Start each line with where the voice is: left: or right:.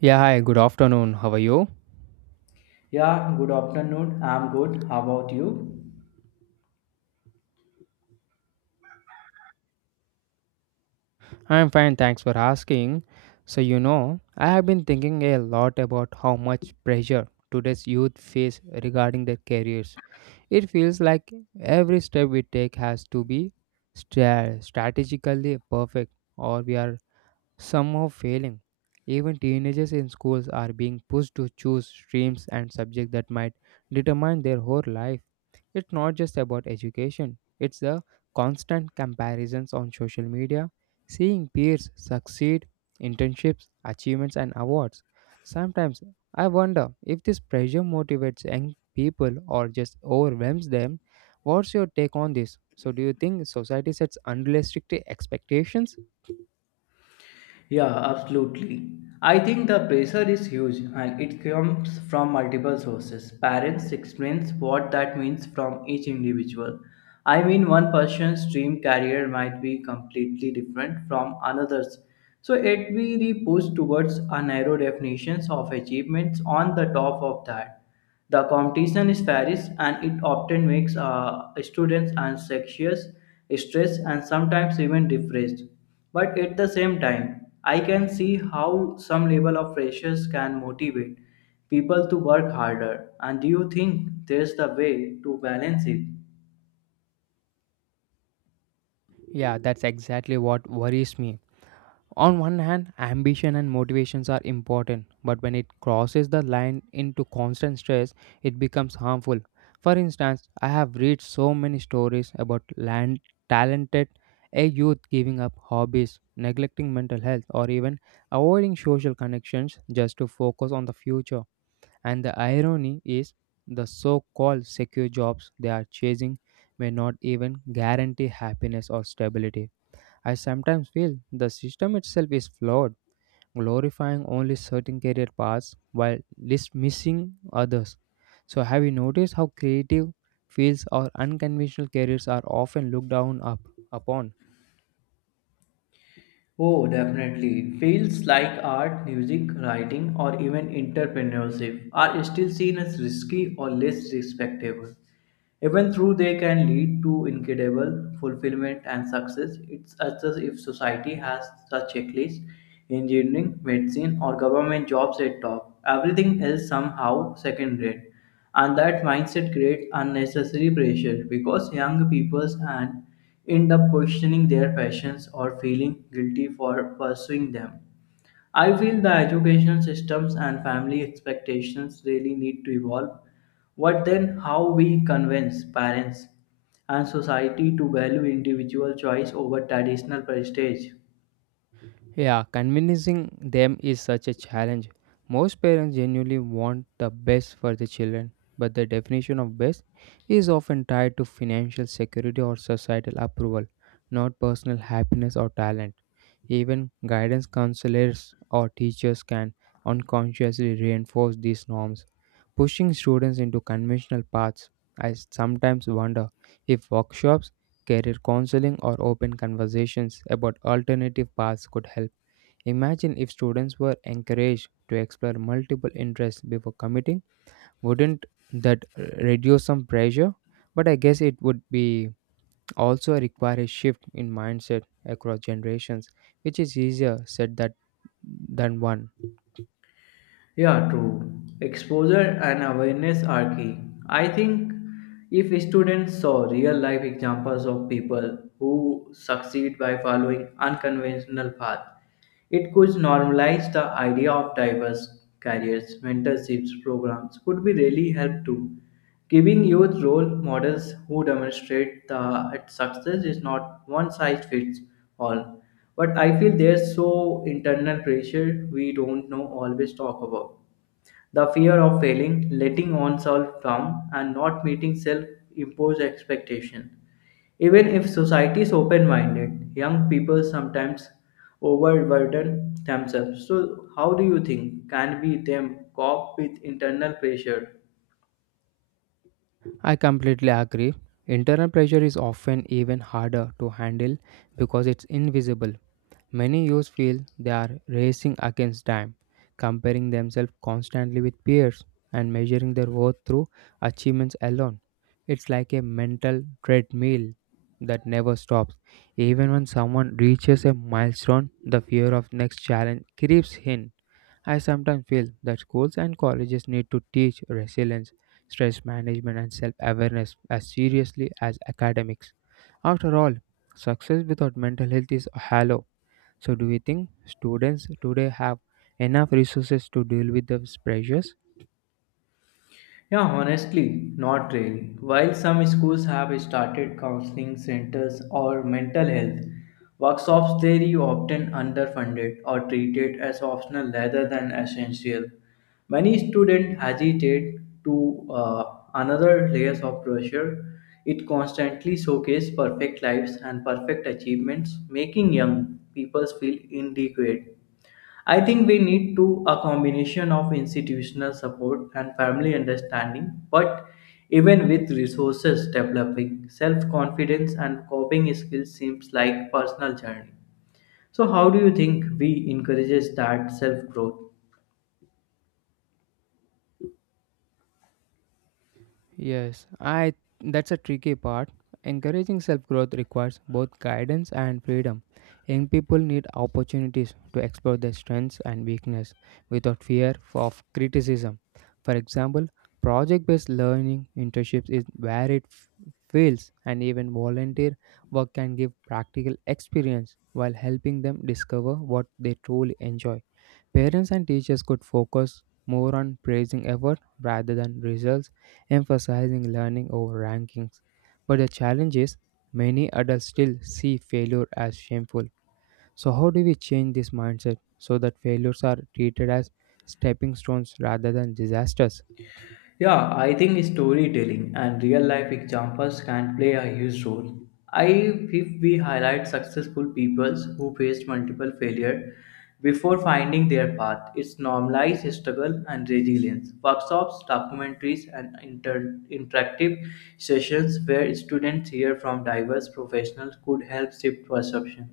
right: Yeah, hi, good afternoon. How are you?
left: Yeah, good afternoon. I'm good. How about you?
right: I'm fine, thanks for asking. So, I have been thinking a lot about how much pressure today's youth face regarding their careers. It feels like every step we take has to be strategically perfect, or we are somehow failing. Even teenagers in schools are being pushed to choose streams and subjects that might determine their whole life. It's not just about education, it's the constant comparisons on social media, seeing peers succeed, internships, achievements, and awards. Sometimes I wonder if this pressure motivates young people or just overwhelms them. What's your take on this? So, do you think society sets unrealistic expectations?
left: Yeah, absolutely. I think the pressure is huge and it comes from multiple sources. Parents explains what that means from each individual. I mean, one person's dream career might be completely different from another's. So it will be pushed towards a narrow definitions of achievements on the top of that. The competition is fierce and it often makes students anxious, stressed, and sometimes even depressed. But at the same time, I can see how some level of pressures can motivate people to work harder. And do you think there's the way to balance it?
right: Yeah, that's exactly what worries me. On one hand, ambition and motivations are important, but when it crosses the line into constant stress, it becomes harmful. For instance, I have read so many stories about land talented a youth giving up hobbies, neglecting mental health, or even avoiding social connections just to focus on the future. And the irony is the so-called secure jobs they are chasing may not even guarantee happiness or stability. I sometimes feel the system itself is flawed, glorifying only certain career paths while dismissing others. So, have you noticed how creative fields or unconventional careers are often upon?
left: Oh, definitely. Fields like art, music, writing, or even entrepreneurship are still seen as risky or less respectable. Even though they can lead to incredible fulfillment and success, it's as if society has a checklist, engineering, medicine, or government jobs at top. Everything else somehow second rate and that mindset creates unnecessary pressure because young people and end up questioning their passions or feeling guilty for pursuing them. I feel the educational systems and family expectations really need to evolve. What then, how we convince parents and society to value individual choice over traditional prestige?
right: Yeah, convincing them is such a challenge. Most parents genuinely want the best for their children, but the definition of best is often tied to financial security or societal approval, not personal happiness or talent. Even guidance counselors or teachers can unconsciously reinforce these norms, pushing students into conventional paths. I sometimes wonder if workshops, career counseling, or open conversations about alternative paths could help. Imagine if students were encouraged to explore multiple interests before committing. Wouldn't that reduce some pressure? But I guess it would be also require a shift in mindset across generations, which is easier said that than one.
left: Yeah, true. Exposure and awareness are key. I think if students saw real life examples of people who succeed by following unconventional paths, it could normalize the idea of diverse careers. Mentorships programs could be really help too. Giving youth role models who demonstrate that success is not one size fits all. But I feel there's so internal pressure we don't know always talk about. The fear of failing, letting oneself down, and not meeting self imposed expectation. Even if society is open minded, young people sometimes overburden themselves. So, how do you think can we them cope with internal pressure?
right: I completely agree. Internal pressure is often even harder to handle because it's invisible. Many youth feel they are racing against time, comparing themselves constantly with peers and measuring their worth through achievements alone. It's like a mental treadmill that never stops. Even when someone reaches a milestone, the fear of next challenge creeps in. I sometimes feel that schools and colleges need to teach resilience, stress management, and self awareness as seriously as academics. After all, success without mental health is hollow, so, do you think students today have enough resources to deal with those pressures?
left: Yeah, honestly, not really. While some schools have started counseling centers or mental health workshops, they are often underfunded or treated as optional rather than essential. Many students hesitate to another layers of pressure. It constantly showcases perfect lives and perfect achievements, making young people feel inadequate. I think we need to a combination of institutional support and family understanding, but even with resources developing, self-confidence and coping skills seems like personal journey. So how do you think we encourages that self-growth?
right: Yes, I That's a tricky part. Encouraging self-growth requires both guidance and freedom. Young people need opportunities to explore their strengths and weakness without fear of criticism. For example, project-based learning internships is where it fails and even volunteer work can give practical experience while helping them discover what they truly enjoy. Parents and teachers could focus more on praising effort rather than results, emphasizing learning over rankings. But the challenge is, many adults still see failure as shameful. So, how do we change this mindset so that failures are treated as stepping stones rather than disasters?
left: Yeah, I think storytelling and real life examples can play a huge role. I if we highlight successful peoples who faced multiple failure before finding their path, it's normalized struggle and resilience. Workshops, documentaries, and interactive sessions where students hear from diverse professionals could help shift perception.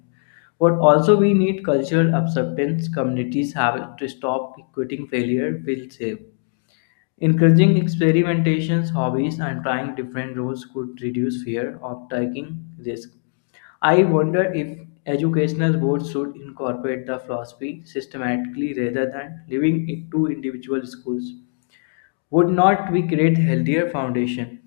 left: But also we need cultural acceptance. Communities have to stop equating failure with shame. Encouraging experimentations, hobbies, and trying different roles could reduce fear of taking risks. I wonder if educational boards should incorporate the philosophy systematically rather than leaving it to individual schools. Would not we create healthier foundation?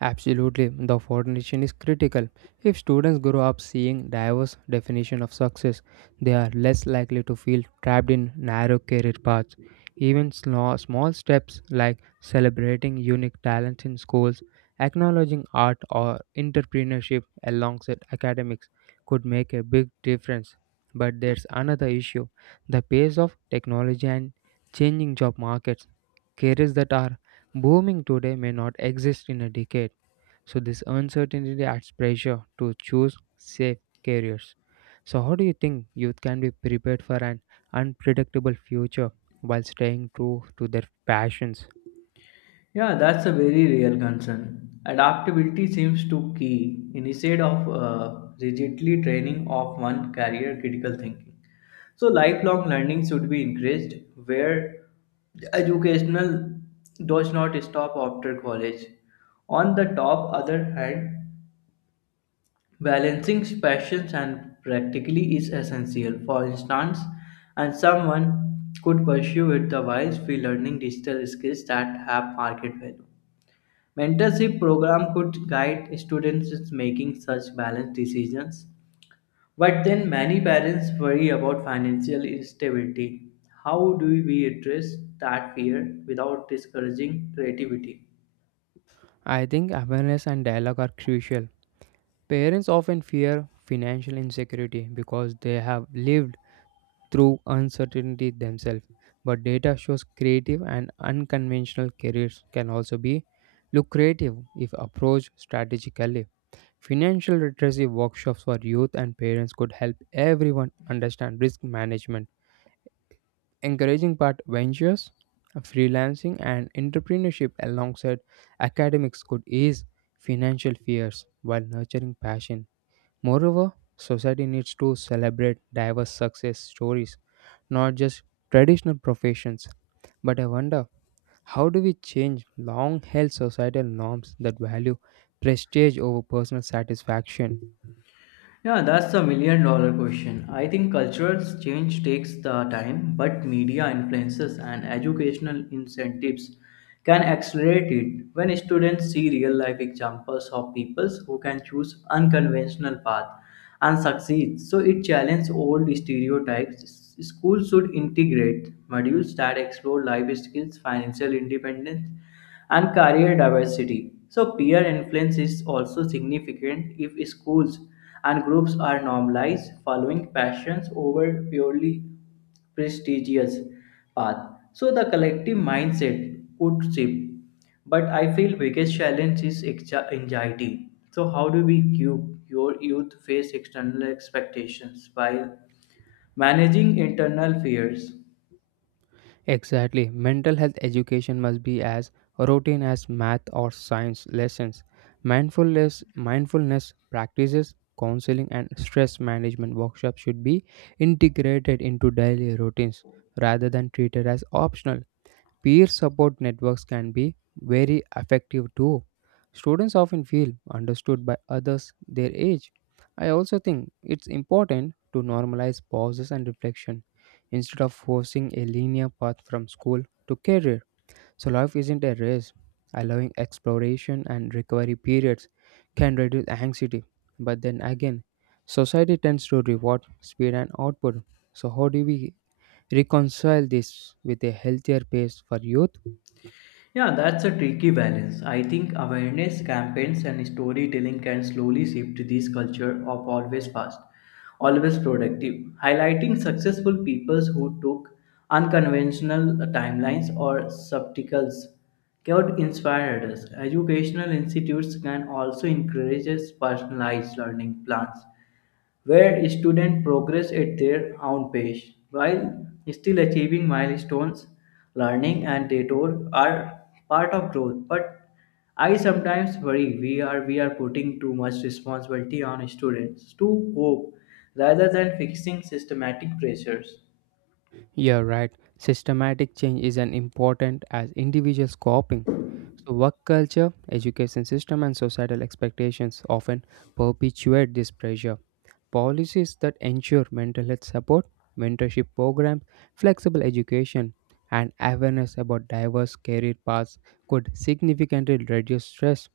right: Absolutely, the foundation is critical. If students grow up seeing diverse definition of success, they are less likely to feel trapped in narrow career paths. Even small, small steps like celebrating unique talents in schools, acknowledging art or entrepreneurship alongside academics could make a big difference. But there's another issue, the pace of technology and changing job markets. Careers that are booming today may not exist in a decade, so this uncertainty adds pressure to choose safe careers. So how do you think youth can be prepared for an unpredictable future while staying true to their passions?
left: Yeah, that's a very real concern. Adaptability seems to key instead of rigidly training of one career critical thinking. So lifelong learning should be encouraged where educational does not stop after college. On the top other hand, balancing passions and practically is essential. For instance, and someone could pursue it the while free learning digital skills that have market value. Mentorship program could guide students in making such balanced decisions. But then many parents worry about financial instability. How do we address that fear without discouraging creativity?
right: I think awareness and dialogue are crucial. Parents often fear financial insecurity because they have lived through uncertainty themselves. But data shows creative and unconventional careers can also be lucrative if approached strategically. Financial literacy workshops for youth and parents could help everyone understand risk management, encouraging part ventures, freelancing, and entrepreneurship alongside academics could ease financial fears while nurturing passion. Moreover, society needs to celebrate diverse success stories, not just traditional professions. But I wonder, how do we change long held societal norms that value prestige over personal satisfaction?
left: Yeah, that's the million dollar question. I think cultural change takes the time, but media influences and educational incentives can accelerate it. When students see real life examples of people who can choose unconventional path and succeed, so it challenges old stereotypes. Schools should integrate modules that explore life skills, financial independence, and career diversity. So, peer influence is also significant if schools and groups are normalized, following passions over purely prestigious path. So, the collective mindset could shift. But I feel biggest challenge is anxiety. So, how do we cue your youth face external expectations while managing internal fears?
right: Exactly. Mental health education must be as routine as math or science lessons. Mindfulness practices, counseling, and stress management workshops should be integrated into daily routines rather than treated as optional. Peer support networks can be very effective too. Students often feel understood by others their age. I also think it's important to normalize pauses and reflection instead of forcing a linear path from school to career. So, life isn't a race. Allowing exploration and recovery periods can reduce anxiety. But then again, society tends to reward speed and output. So, how do we reconcile this with a healthier pace for youth?
left: Yeah, that's a tricky balance. I think awareness campaigns and storytelling can slowly shift this culture of always fast, always productive, highlighting successful people who took unconventional timelines or subtitles. Could inspire others. Educational institutes can also encourage personalized learning plans where students progress at their own pace while still achieving milestones. Learning and detour are part of growth, but I sometimes worry we are putting too much responsibility on students to cope rather than fixing systematic pressures.
right: You're right, systematic change is as important as individuals coping. So, work culture, education system, and societal expectations often perpetuate this pressure. Policies that ensure mental health support, mentorship programs, flexible education, and awareness about diverse career paths could significantly reduce stress.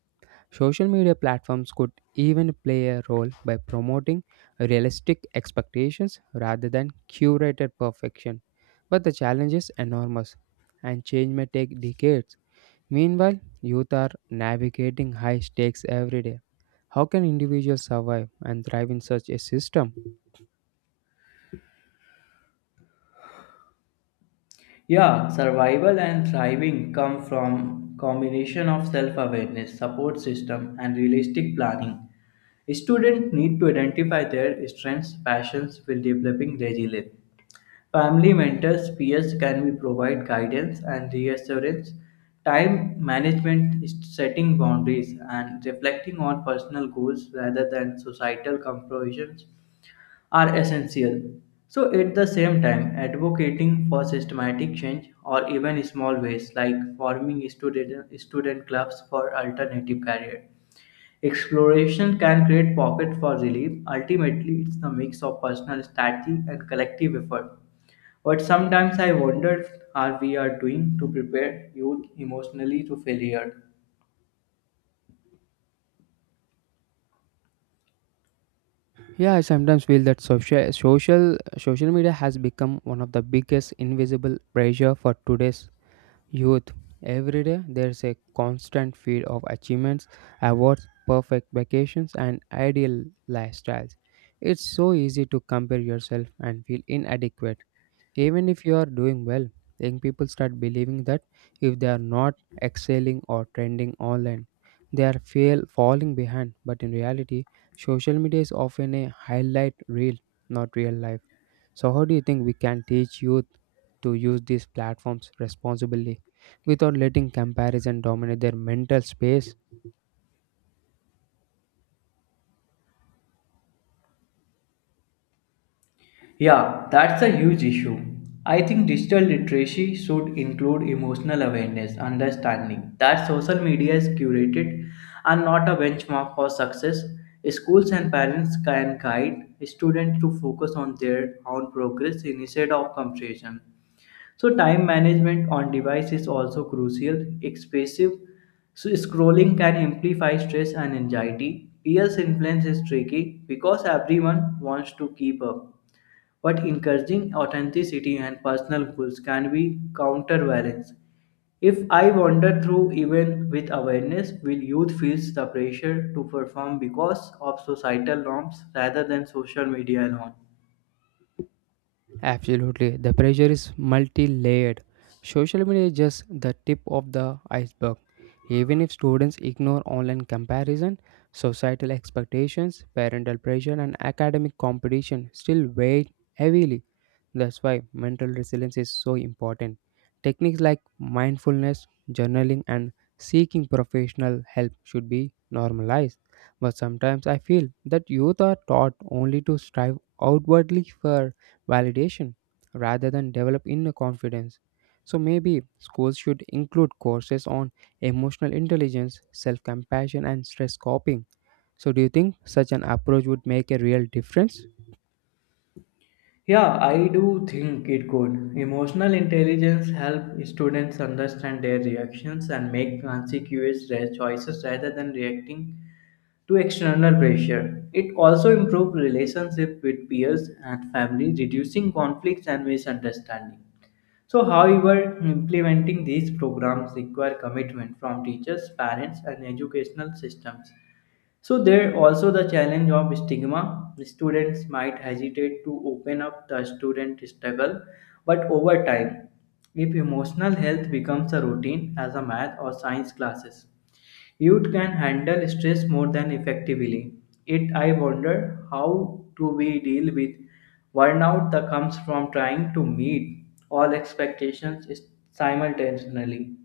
right: Social media platforms could even play a role by promoting realistic expectations rather than curated perfection. But the challenge is enormous, and change may take decades. Meanwhile, youth are navigating high stakes every day. How can individuals survive and thrive in such a system?
left: Yeah, survival and thriving come from combination of self-awareness, support system, and realistic planning. Students need to identify their strengths, passions while developing resilience. Family mentors, peers can be provide guidance and reassurance. Time management, is setting boundaries, and reflecting on personal goals rather than societal comparisons are essential. So, at the same time, advocating for systematic change or even small ways like forming student clubs for alternative career. Exploration can create pocket for relief. Ultimately, it's the mix of personal strategy and collective effort. But sometimes I wonder are we are doing to prepare youth emotionally to failure.
right: Yeah, I sometimes feel that social media has become one of the biggest invisible pressure for today's youth. Every day there's a constant feed of achievements, awards, perfect vacations, and ideal lifestyles. It's so easy to compare yourself and feel inadequate. Even if you are doing well, young people start believing that if they are not excelling or trending online, they are fail falling behind. But in reality, social media is often a highlight reel, not real life. So how do you think we can teach youth to use these platforms responsibly without letting comparison dominate their mental space?
left: Yeah, that's a huge issue. I think digital literacy should include emotional awareness, understanding that social media is curated and not a benchmark for success. Schools and parents can guide students to focus on their own progress instead of comparison. So, time management on device is also crucial. Excessive so scrolling can amplify stress and anxiety. Peers' influence is tricky because everyone wants to keep up but encouraging authenticity and personal goals can be counterbalanced. If I wander through even with awareness, will youth feels the pressure to perform because of societal norms rather than social media alone?
right: Absolutely. The pressure is multi layered. Social media is just the tip of the iceberg. Even if students ignore online comparison, societal expectations, parental pressure, and academic competition still weigh heavily. That's why mental resilience is so important. Techniques like mindfulness, journaling, and seeking professional help should be normalized. But sometimes I feel that youth are taught only to strive outwardly for validation rather than develop inner confidence. So maybe schools should include courses on emotional intelligence, self compassion, and stress coping. So, do you think such an approach would make a real difference?
left: Yeah, I do think it could. Emotional intelligence help students understand their reactions and make consequential choices rather than reacting to external pressure. It also improves relationship with peers and family, reducing conflicts and misunderstanding. So, however, implementing these programs require commitment from teachers, parents, and educational systems. So there also the challenge of stigma. Students might hesitate to open up the student struggle, but over time, if emotional health becomes a routine as a math or science classes, youth can handle stress more than effectively. It I wonder how do we deal with burnout that comes from trying to meet all expectations simultaneously.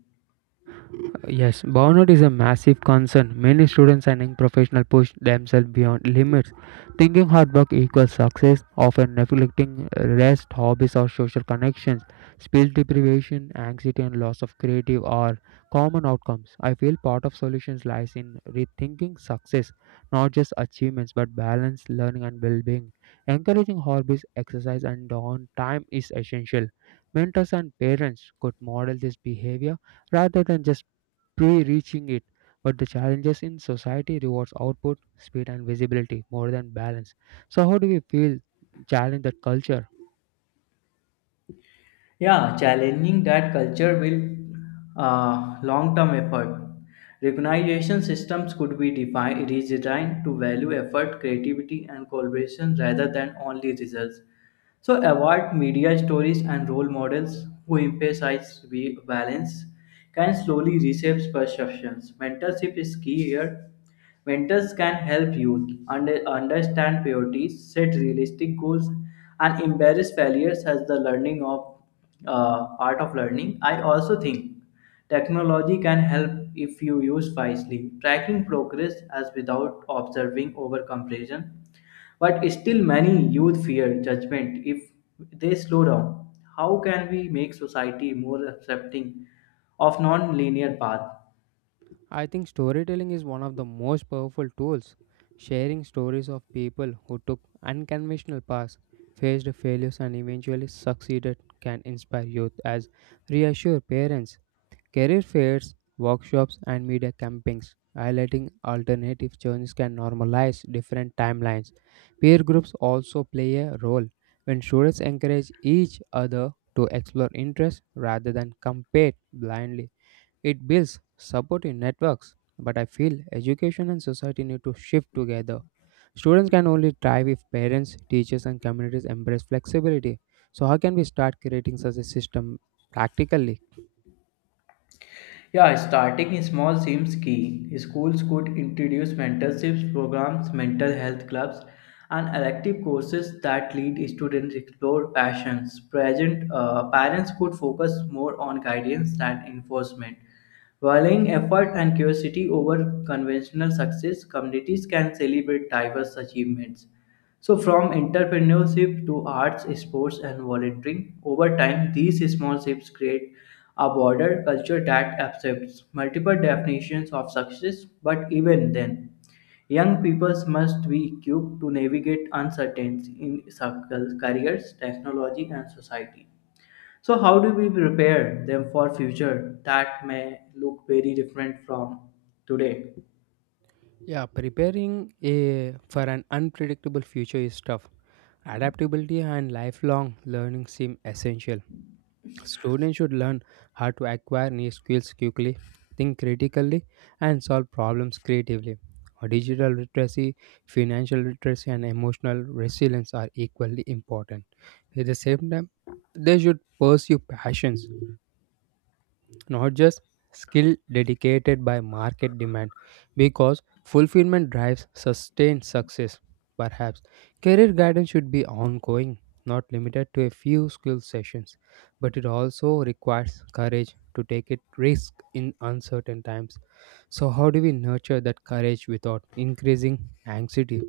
right: Yes, burnout is a massive concern. Many students and young professionals push themselves beyond limits, thinking hard work equals success, often neglecting rest, hobbies, or social connections. Speech deprivation, anxiety, and loss of creative are common outcomes. I feel part of solutions lies in rethinking success, not just achievements, but balance, learning, and well-being. Encouraging hobbies, exercise, and downtime is essential. Mentors and parents could model this behavior rather than just pre-reaching it. But the challenges in society rewards output, speed, and visibility more than balance. So, how do we feel challenge that culture?
left: Yeah, challenging that culture will long-term effort. Recognition systems could be defined, redesigned to value effort, creativity, and collaboration rather than only results. So award media stories and role models who emphasize balance can slowly reshape perceptions. Mentorship is key here. Mentors can help youth understand priorities, set realistic goals, and embrace failures as the learning of part of learning. I also think technology can help if you use wisely. Tracking progress as without observing over comparison, but still many youth fear judgment if they slow down. How can we make society more accepting of non-linear path?
right: I think storytelling is one of the most powerful tools. Sharing stories of people who took unconventional paths, faced failures, and eventually succeeded can inspire youth as reassure parents. Career fairs, workshops, and media campings highlighting alternative journeys can normalize different timelines. Peer groups also play a role when students encourage each other to explore interests rather than compete blindly. It builds supportive networks, but I feel education and society need to shift together. Students can only thrive if parents, teachers, and communities embrace flexibility. So, how can we start creating such a system practically?
left: Yeah, starting small seems key. Schools could introduce mentorships programs, mental health clubs, and elective courses that lead students explore passions. Present parents could focus more on guidance than enforcement. Valuing effort and curiosity over conventional success, communities can celebrate diverse achievements. So, from entrepreneurship to arts, sports, and volunteering, over time, these small shifts create a broader culture that accepts multiple definitions of success. But even then, young people must be equipped to navigate uncertainty in circles, careers, technology, and society. So, how do we prepare them for future that may look very different from today?
right: Yeah, preparing a, for an unpredictable future is tough. Adaptability and lifelong learning seem essential. Students should learn how to acquire new skills quickly, think critically, and solve problems creatively. Digital literacy, financial literacy, and emotional resilience are equally important. At the same time, they should pursue passions not just skill dedicated by market demand because fulfillment drives sustained success, perhaps career guidance should be ongoing, not limited to a few skill sessions, but it also requires courage to take it risk in uncertain times. So how do we nurture that courage without increasing anxiety?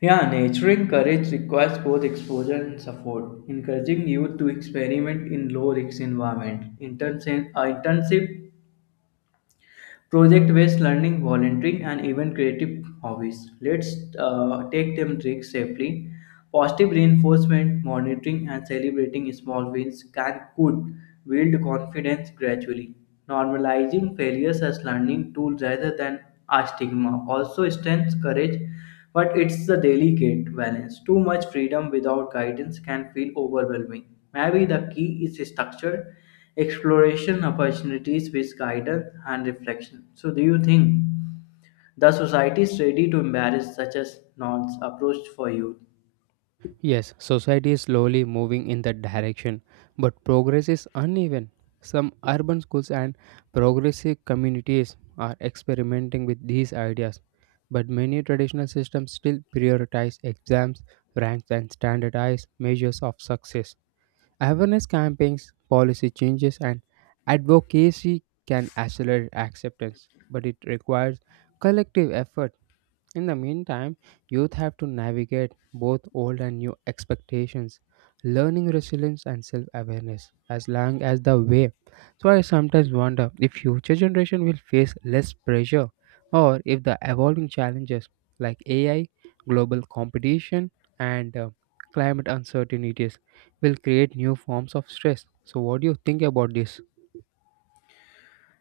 left: Yeah, nurturing courage requires both exposure and support. Encouraging youth to experiment in low risk environment, internship project based learning, volunteering, and even creative hobbies. Let's take them risks safely. Positive reinforcement, monitoring, and celebrating small wins can could build confidence gradually. Normalizing failures as learning tools rather than a stigma also strengthens courage but it's the delicate balance. Too much freedom without guidance can feel overwhelming. Maybe the key is structure, exploration opportunities with guidance and reflection. So, do you think the society is ready to embrace such a nonce approach for youth?
right: Yes, society is slowly moving in that direction, but progress is uneven. Some urban schools and progressive communities are experimenting with these ideas, but many traditional systems still prioritize exams, ranks, and standardized measures of success. Awareness campaigns, policy changes, and advocacy can accelerate acceptance, but it requires collective effort. In the meantime, youth have to navigate both old and new expectations, learning resilience and self awareness as long as the way. So, I sometimes wonder if future generation will face less pressure or if the evolving challenges like AI, global competition, and climate uncertainties will create new forms of stress. So, what do you think about this?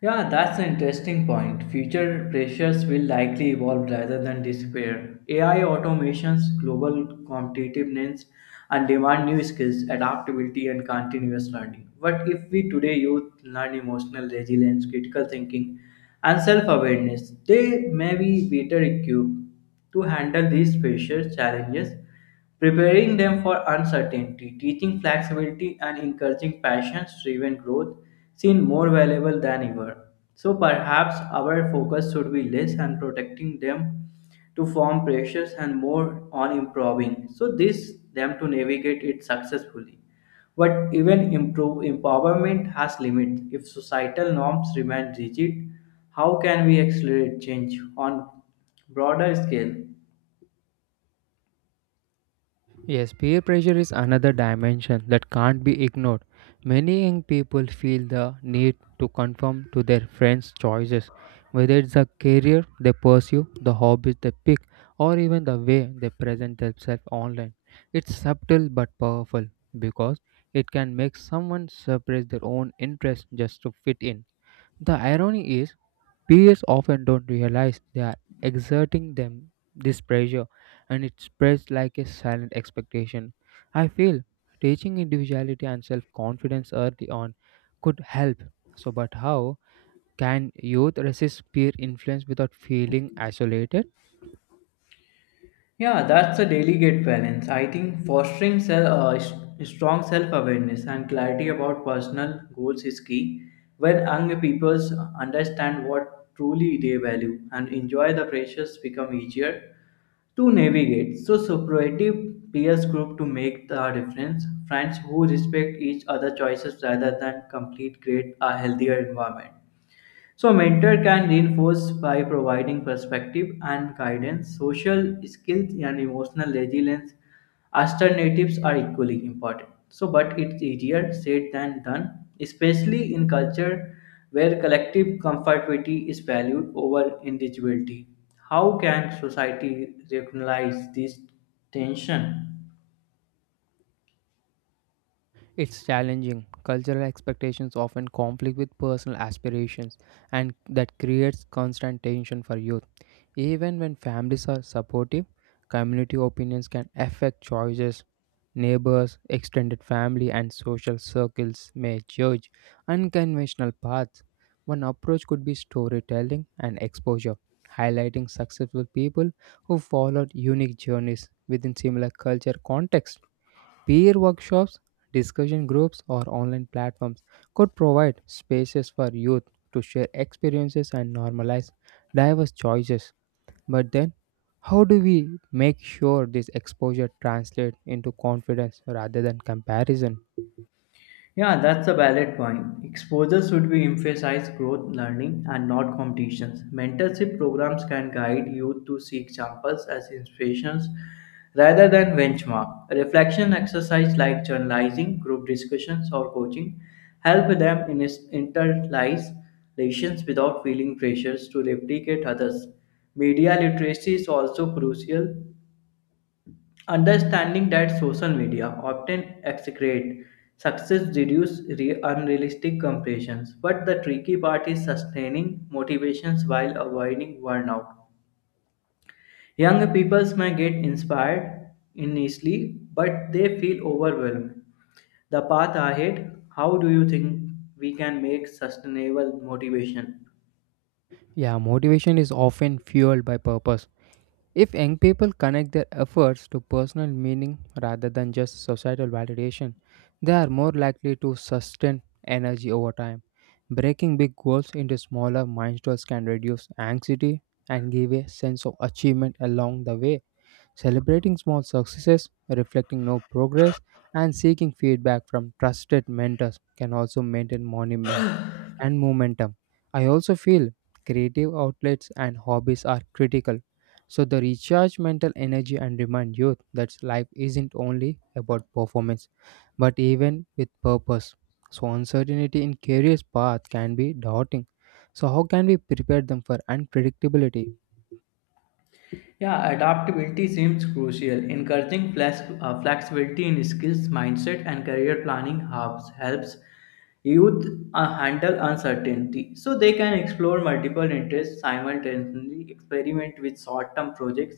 left: Yeah, that's an interesting point. Future pressures will likely evolve rather than disappear. AI automations, global competitiveness, and demand new skills, adaptability, and continuous learning. But if we today youth learn emotional resilience, critical thinking, and self awareness, they may be better equipped to handle these pressure challenges, preparing them for uncertainty, teaching flexibility, and encouraging passions driven growth seem more valuable than ever. So perhaps our focus should be less on protecting them to form pressures and more on improving. So this them to navigate it successfully. But even improve empowerment has limits. If societal norms remain rigid, how can we accelerate change on broader scale?
right: Yes, peer pressure is another dimension that can't be ignored. Many young people feel the need to conform to their friends' choices, whether it's the career they pursue, the hobbies they pick, or even the way they present themselves online. It's subtle but powerful because it can make someone suppress their own interests just to fit in. The irony is peers often don't realize they are exerting them this pressure and it spreads like a silent expectation. I feel teaching individuality and self-confidence early on could help. So but how can youth resist peer influence without feeling isolated?
left: Yeah, that's a delicate balance. I think fostering self, strong self-awareness and clarity about personal goals is key. When young people understand what truly they value and enjoy the pressures become easier to navigate. So supportive peers group to make the difference. Friends who respect each other choices rather than complete create a healthier environment. So, mentor can reinforce by providing perspective and guidance, social skills, and emotional resilience. Alternatives are equally important. So, but it's easier said than done, especially in culture where collective comfortability is valued over individuality. How can society recognize this tension?
right: It's challenging. Cultural expectations often conflict with personal aspirations and that creates constant tension for youth. Even when families are supportive, community opinions can affect choices. Neighbors, extended family, and social circles may judge unconventional paths. One approach could be storytelling and exposure, highlighting successful people who followed unique journeys within similar culture contexts. Peer workshops, discussion groups, or online platforms could provide spaces for youth to share experiences and normalize diverse choices. But then, how do we make sure this exposure translates into confidence rather than comparison?
left: Yeah, that's a valid point. Exposure should be emphasize growth, learning, and not competitions. Mentorship programs can guide youth to seek examples as inspirations rather than benchmark. Reflection exercise like journalizing, group discussions, or coaching help them in internalize lessons without feeling pressures to replicate others. Media literacy is also crucial. Understanding that social media often execrate success reduce unrealistic comparisons, but the tricky part is sustaining motivations while avoiding burnout. Young people may get inspired initially, but they feel overwhelmed. The path ahead, how do you think we can make sustainable motivation?
right: Yeah, motivation is often fueled by purpose. If young people connect their efforts to personal meaning rather than just societal validation, they are more likely to sustain energy over time. Breaking big goals into smaller milestones can reduce anxiety and give a sense of achievement along the way. Celebrating small successes, reflecting no progress, and seeking feedback from trusted mentors can also maintain monument and momentum. I also feel creative outlets and hobbies are critical. So they recharge mental energy and remind youth that life isn't only about performance, but even with purpose. So uncertainty in career's path can be daunting. So how can we prepare them for unpredictability?
left: Yeah, adaptability seems crucial. Encouraging flexibility in skills, mindset, and career planning helps youth handle uncertainty so they can explore multiple interests simultaneously, experiment with short term projects,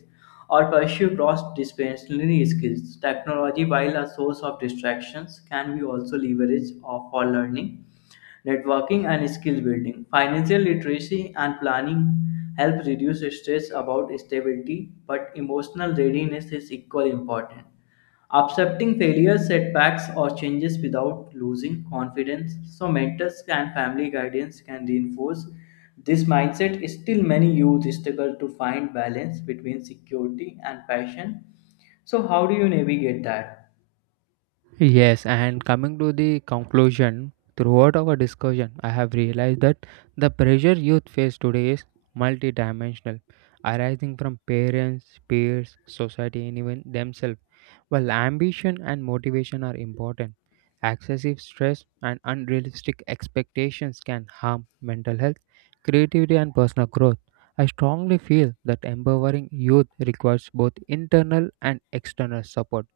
left: or pursue cross disciplinary skills. Technology, while a source of distractions, can be also leveraged for learning networking and skill building. Financial literacy and planning help reduce stress about stability, but emotional readiness is equally important. Accepting failures, setbacks, or changes without losing confidence. So, mentors and family guidance can reinforce this mindset. Still, many youth struggle to find balance between security and passion. So, how do you navigate that?
right: Yes, and coming to the conclusion, throughout our discussion, I have realized that the pressure youth face today is multidimensional, arising from parents, peers, society, and even themselves. While ambition and motivation are important, excessive stress and unrealistic expectations can harm mental health, creativity, and personal growth. I strongly feel that empowering youth requires both internal and external support,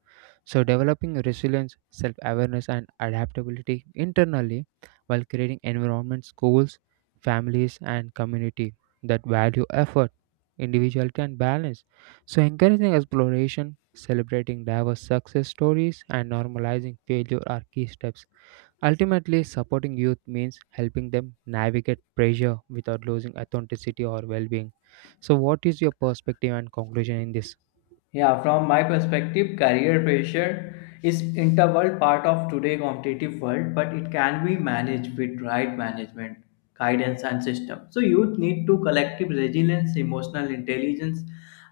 right: so, developing resilience, self awareness, and adaptability internally while creating environments, schools, families, and community that value effort, individuality, and balance. So, encouraging exploration, celebrating diverse success stories, and normalizing failure are key steps. Ultimately, supporting youth means helping them navigate pressure without losing authenticity or well being. So, what is your perspective and conclusion in this?
left: Yeah, from my perspective, career pressure is integral part of today competitive world, but it can be managed with right management, guidance, and system. So youth need to collective resilience, emotional intelligence,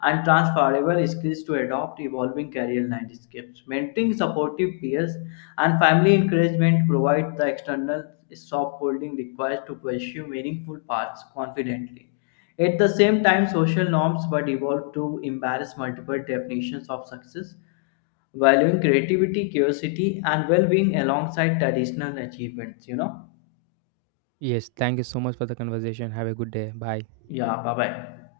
left: and transferable skills to adopt evolving career landscapes. Mentoring supportive peers and family encouragement provide the external soft holding required to pursue meaningful paths confidently. At the same time, social norms were evolved to embrace multiple definitions of success, valuing creativity, curiosity, and well being alongside traditional achievements. You know?
right: Yes, thank you so much for the conversation. Have a good day. Bye.
left: Yeah, bye bye.